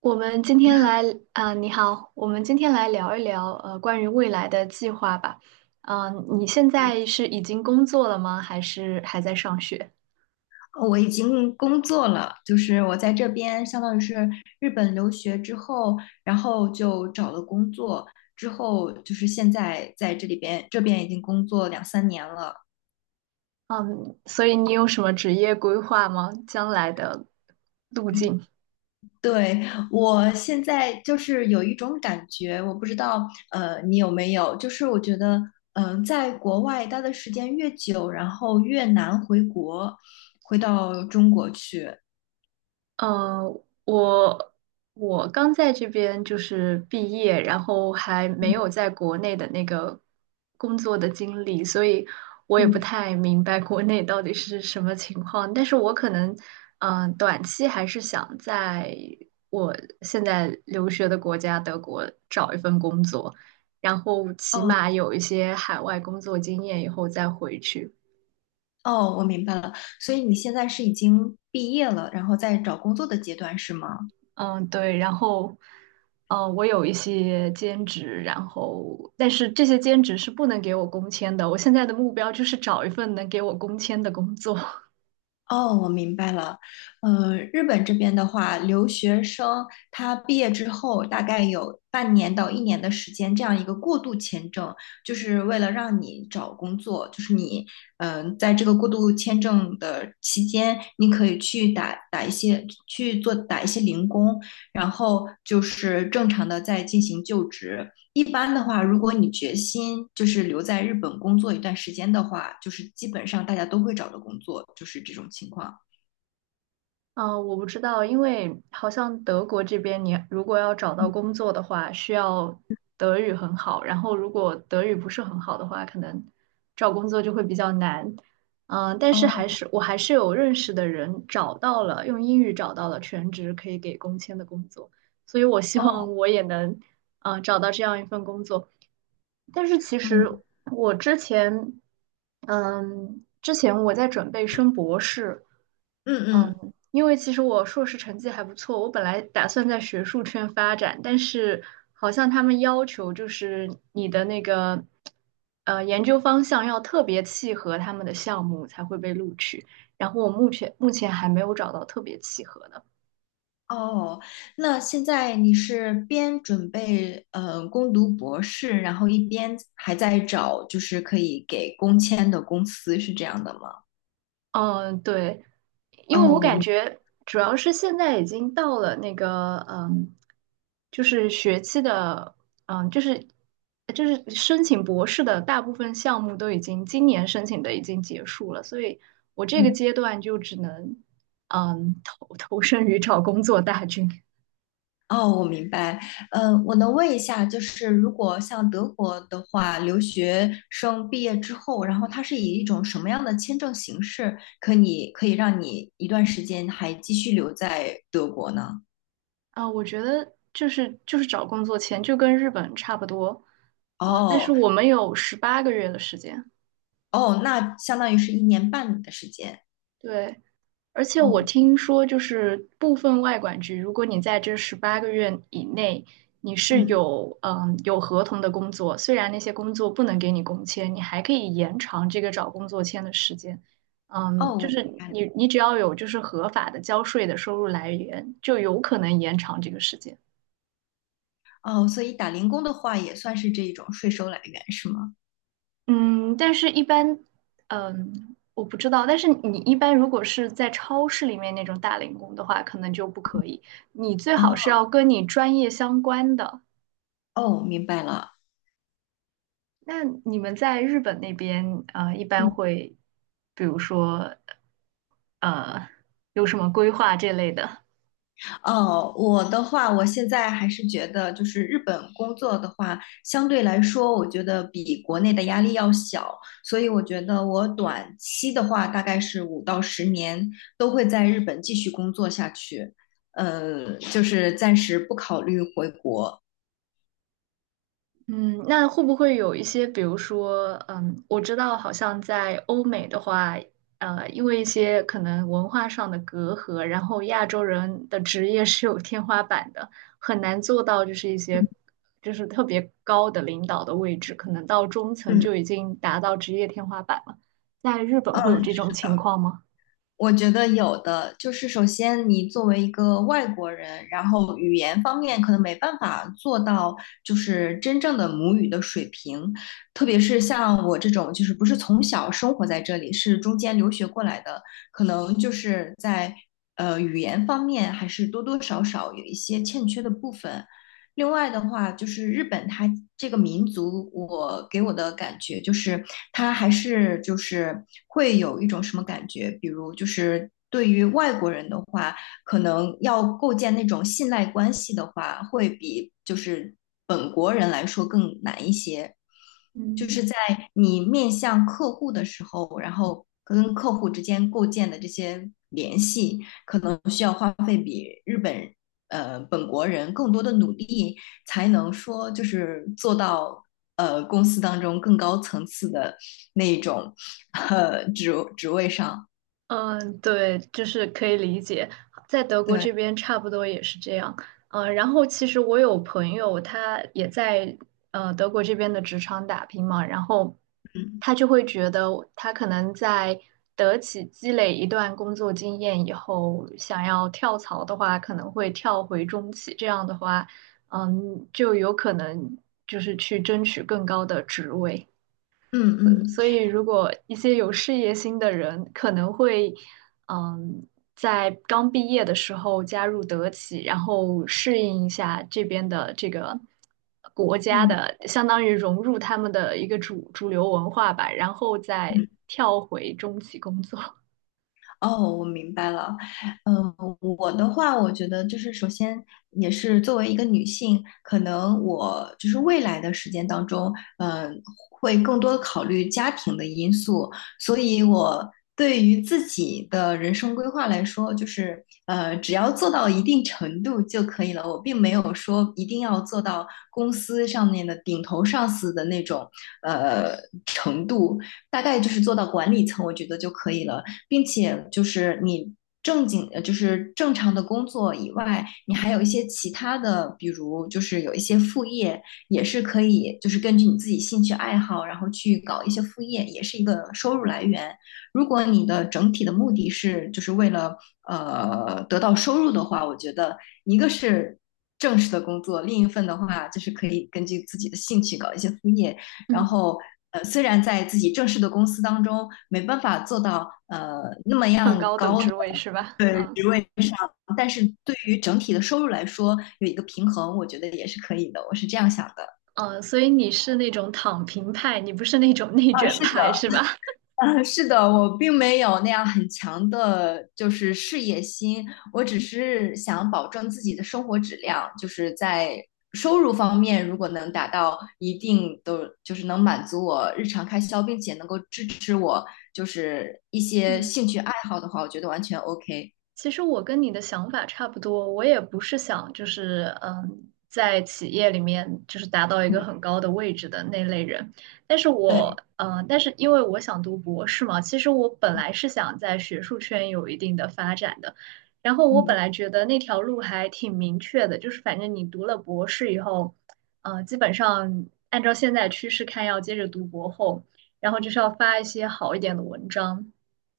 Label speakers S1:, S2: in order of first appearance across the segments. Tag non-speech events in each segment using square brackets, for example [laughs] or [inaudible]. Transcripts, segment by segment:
S1: 我们今
S2: 你
S1: 天
S2: 好，
S1: 来啊，你好，我们今天来聊一聊关于未来的计划吧。嗯，你现
S2: 呃
S1: 在是已经工作了吗？还是还在上学？
S2: 我已经工作了。就是我在这边相当于是日本留学之后，然后就找了工作，之后就是现在在这里边这边已经工作两三年了。
S1: 嗯，所以你有什么职业规划吗？将来的路
S2: 嗯
S1: 径？
S2: 对，我现在就是有一种感觉，我不知道你有没有，就是我觉得在国外待的时间越久，然后越难回国，回到中国去。
S1: 呃，我我刚在这边就是毕业，然后还没有
S2: 嗯
S1: 在国内的那个工作的经历，所以我也不
S2: 嗯。
S1: 太明白国内到底是什么情况。但是我可能，嗯、短期还是想在我现在留学的国家德国找一份工作，然后起
S2: 哦。
S1: 码有一些海外工作经验以后再回去。
S2: 哦，我明白了。所以你现在是已经毕业了，然后在找工作的阶段是吗？
S1: 嗯，对，然后，我有一些兼职，然后，但是这些兼职是不能给我工签的。我现在的目标就是找一份能给我工签的工作。
S2: 哦，我明白了。日本这边的话，留学生他毕业之后大概有半年到一年的时间，这样一个过渡签证，就是为了让你找工作，就是你，在这个过渡签证的期间，你可以去打一些零工，然后就是正常的在进行就职。一般的话，如果你决心就是留在日本工作一段时间的话，就是基本上大家都会找到工作，就是这种情况。
S1: 嗯，我不知道，因为好像德国这边，你如果要找到
S2: 嗯，
S1: 工作的话，需要德语很好，然后如果德语不是很好的话，可能找工作就会比较难。嗯，但是还
S2: 哦
S1: 是我还是有认识的人找到了，用英语找到了全职可以给工签的工作，所以我希
S2: 哦，
S1: 望我也能，嗯，找到这样一份工作。但是其实
S2: 嗯
S1: 我之前，嗯，之前我在准备升博士。
S2: 嗯嗯。
S1: 嗯。因为其实我硕士成绩还不错，我本来打算在学术圈发展，但是好像他们要求就是你的那个研究方向要特别契合他们的项目才会被录取，然后我目前还没有找到特别契合的。
S2: 哦，那现在你是边准备攻读博士，然后一边还在找就是可以给工签的公司，是这样的吗？
S1: 嗯，对，
S2: 哦，
S1: 因为我感觉主要是现在已经到了那个，嗯，就是学期的，嗯，就是申请博士的大部分项目都已经今年申请的已经结束了，所以我这个
S2: 嗯
S1: 阶段就只能，嗯，投身于找工作大军。
S2: 哦，我明白。呃，我能问一下，就是如果像德国的话，留学生毕业之后，然后他是以一种什么样的签证形式，可以让你一段时间还继续留在德国呢？
S1: 啊，我觉得就是找工作前就跟日本差不多，啊，但是
S2: 哦
S1: 我们有十八个月的时间，
S2: 哦，那相当于是一年半的时间。
S1: 对。而且
S2: 哦，
S1: 我听说，就是部分外管局，如果你在这十八个月以内，你是
S2: 嗯，
S1: 有有合同的工作，虽然那些工作不能给你工签，你还可以延长这个找工作签的时间。嗯，
S2: 哦，
S1: 就
S2: 我
S1: 是
S2: 明白了。
S1: 你只要有就是合法的交税的收入来源，就有可能延长这个时间。
S2: 哦，所以打零工的话，也算是这一种税收来源，是吗？
S1: 嗯，但是一般，嗯，我不知道。但是你一般如果是在超市里面那种打零工的话，可能就不可以。你最好是
S2: 哦
S1: 要跟你专业相关的。
S2: 哦，明白了。
S1: 那你们在日本那边，呃，一般
S2: 嗯。
S1: 会，比如说，呃，有什么规划这类的？
S2: 哦，我的话，我现在还是觉得，就是日本工作的话，相对来说，我觉得比国内的压力要小，所以我觉得我短期的话，大概是5到10年都会在日本继续工作下去。就是暂时不考虑回国。
S1: 嗯，那会不会有一些，比如说，嗯，我知道好像在欧美的话，因为一些可能文化上的隔阂，然后亚洲人的职业是有天花板的，很难做到就是一
S2: 嗯
S1: 些就是特别高的领导的位置，可能到中层
S2: 嗯，
S1: 就已经达到职业天花板了。在日本会有
S2: 嗯。
S1: 这种情况吗？
S2: 我觉得有的，就是首先你作为一个外国人，然后语言方面可能没办法做到就是真正的母语的水平，特别是像我这种就是不是从小生活在这里，是中间留学过来的，可能就是在语言方面还是多多少少有一些欠缺的部分。另外的话，就是日本它这个民族，我给我的感觉就是它还是就是会有一种什么感觉，比如就是对于外国人的话，可能要构建那种信赖关系的话，会比就是本国人来说更难一些。就是
S1: 嗯。
S2: 在你面向客户的时候，然后跟客户之间构建的这些联系，可能需要花费比日本本国人更多的努力，才能说就是做到公司当中更高层次的那一种职位上。
S1: 嗯，对，就是可以理解，在德国
S2: 对，
S1: 这边差不多也是这样。呃，然后其实我有朋友，他也在德国这边的职场打拼嘛，然后
S2: 嗯
S1: 他就会觉得他可能在德企积累一段工作经验以后，想要跳槽的话，可能会跳回中企，这样的话，嗯，就有可能就是去争取更高的职位。
S2: 嗯
S1: 所
S2: 嗯
S1: 所以，如果一些有事业心的人，可能会，嗯，在刚毕业的时候加入德企，然后适应一下这边的这个国家
S2: 嗯
S1: 的，相当于融入他们的一个主流文化吧，然后再
S2: 嗯。
S1: 跳回中企工作，
S2: 哦，我明白了。嗯，我的话，我觉得就是首先也是作为一个女性，可能我就是未来的时间当中，嗯，会更多的考虑家庭的因素，所以我对于自己的人生规划来说，就是只要做到一定程度就可以了。我并没有说一定要做到公司上面的顶头上司的那种呃程度，大概就是做到管理层，我觉得就可以了。并且就是你正经就是正常的工作以外，你还有一些其他的，比如就是有一些副业，也是可以就是根据你自己兴趣爱好，然后去搞一些副业，也是一个收入来源。如果你的整体的目的是就是为了得到收入的话，我觉得一个是正式的工作，另一份的话就是可以根据自己的兴趣搞一些副业，
S1: [laughs]
S2: 然
S1: 嗯，
S2: 后虽然在自己正式的公司当中没办法做到那么
S1: 很
S2: 样
S1: 高等
S2: 高的
S1: 职位是吧？嗯
S2: 职位上，但是对于整体的收入来说有一个平衡，我觉得也是可以的。我是这样想的。
S1: 嗯，所以你是那种躺平派，你不是那种内
S2: 啊，
S1: 卷
S2: 是的，
S1: 派是吧？
S2: [laughs] 啊，是的，我并没有那样很强的，就是事业心，我只是想保证自己的生活质量，就是在收入方面，如果能达到一定的，就是能满足我日常开销，并且能够支持我就是一
S1: [laughs]
S2: 些
S1: 嗯。
S2: 兴趣爱好的话，我觉得完全 OK。
S1: 其实我跟你的想法差不多，我也不是想就是嗯，在企业里面就是达到一个
S2: 嗯，
S1: 很高的位置的那类人，但是
S2: 对，
S1: 但是因为我想读博士嘛，其实我本来是想在学术圈有一定的发展的，然后我本
S2: 嗯
S1: 来觉得那条路还挺明确的，就是反正你读了博士以后，基本上按照现在趋势看，要接着读博后，然后就是要发一些好一点的文章。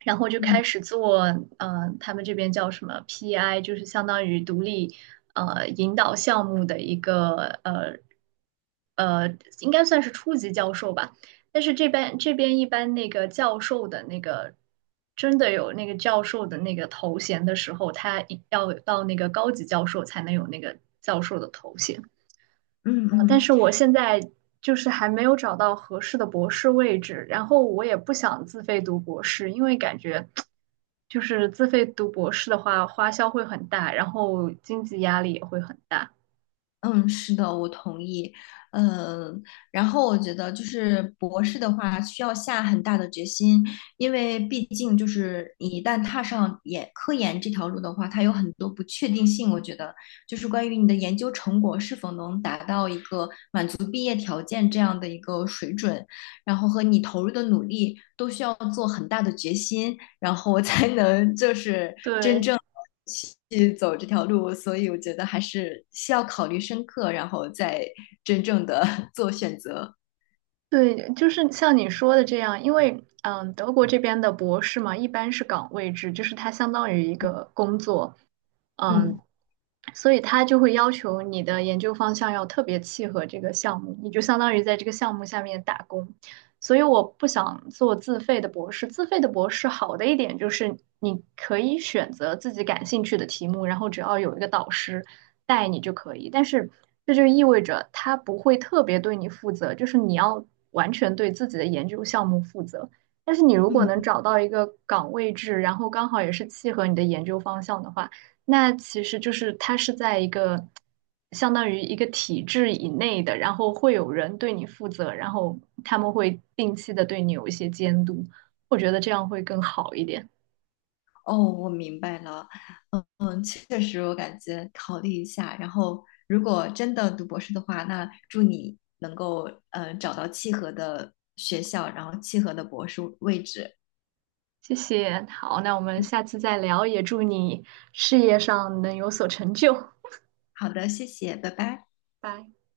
S1: 然后就
S2: 嗯
S1: 开始做，他们这边叫什么 PI，就是相当于独立引导项目的一个呃，应该算是初级教授吧。但是这边一般那个教授的那个真的有那个教授的那个头衔的时候，他一要到那个高级教授才能有那个教授的头衔。
S2: 嗯
S1: 但
S2: 嗯。
S1: 是我现在就是还没有找到合适的博士位置，然后我也不想自费读博士，因为感觉就是自费读博士的话，花销会很大，然后经济压力也会很大。
S2: 嗯，是的，我同意。呃，然后我觉得就是博士的话，需要下很大的决心，因为毕竟就是你一旦踏上科研这条路的话，它有很多不确定性。我觉得就是关于你的研究成果是否能达到一个满足毕业条件这样的一个水准，然后和你投入的努力都需要做很大的决心。然后我才能就是真
S1: 对
S2: 正去走这条路。所以我觉得还是需要考虑深刻，然后再真正的 [laughs] 做选择。
S1: 对，就是像你说的这样，因为嗯，德国这边的博士嘛，一般是岗位制，就是它相当于一个工作，嗯。
S2: 嗯
S1: 所以它就会要求你的研究方向要特别契合这个项目，你就相当于在这个项目下面打工。所以我不想做自费的博士。自费的博士好的一点就是你可以选择自己感兴趣的题目，然后只要有一个导师带你就可以。但是这就意味着他不会特别对你负责，就是你要完全对自己的研究项目负责。但是你如果
S2: 嗯，
S1: 能找到一个岗位制，然后刚好也是契合你的研究方向的话，那其实就是它是在一个相当于一个体制以内的，然后会有人对你负责，然后他们会定期的对你有一些监督，我觉得这样会更好一点。
S2: 哦，我明白了。嗯，确实，我感觉考虑一下。然后，如果真的读博士的话，那祝你能够找到契合的学校，然后契合的博士位置。
S1: 谢谢，好，那我们下次再聊，也祝你事业上能有所成就，
S2: 好的，谢谢，拜拜。
S1: 拜。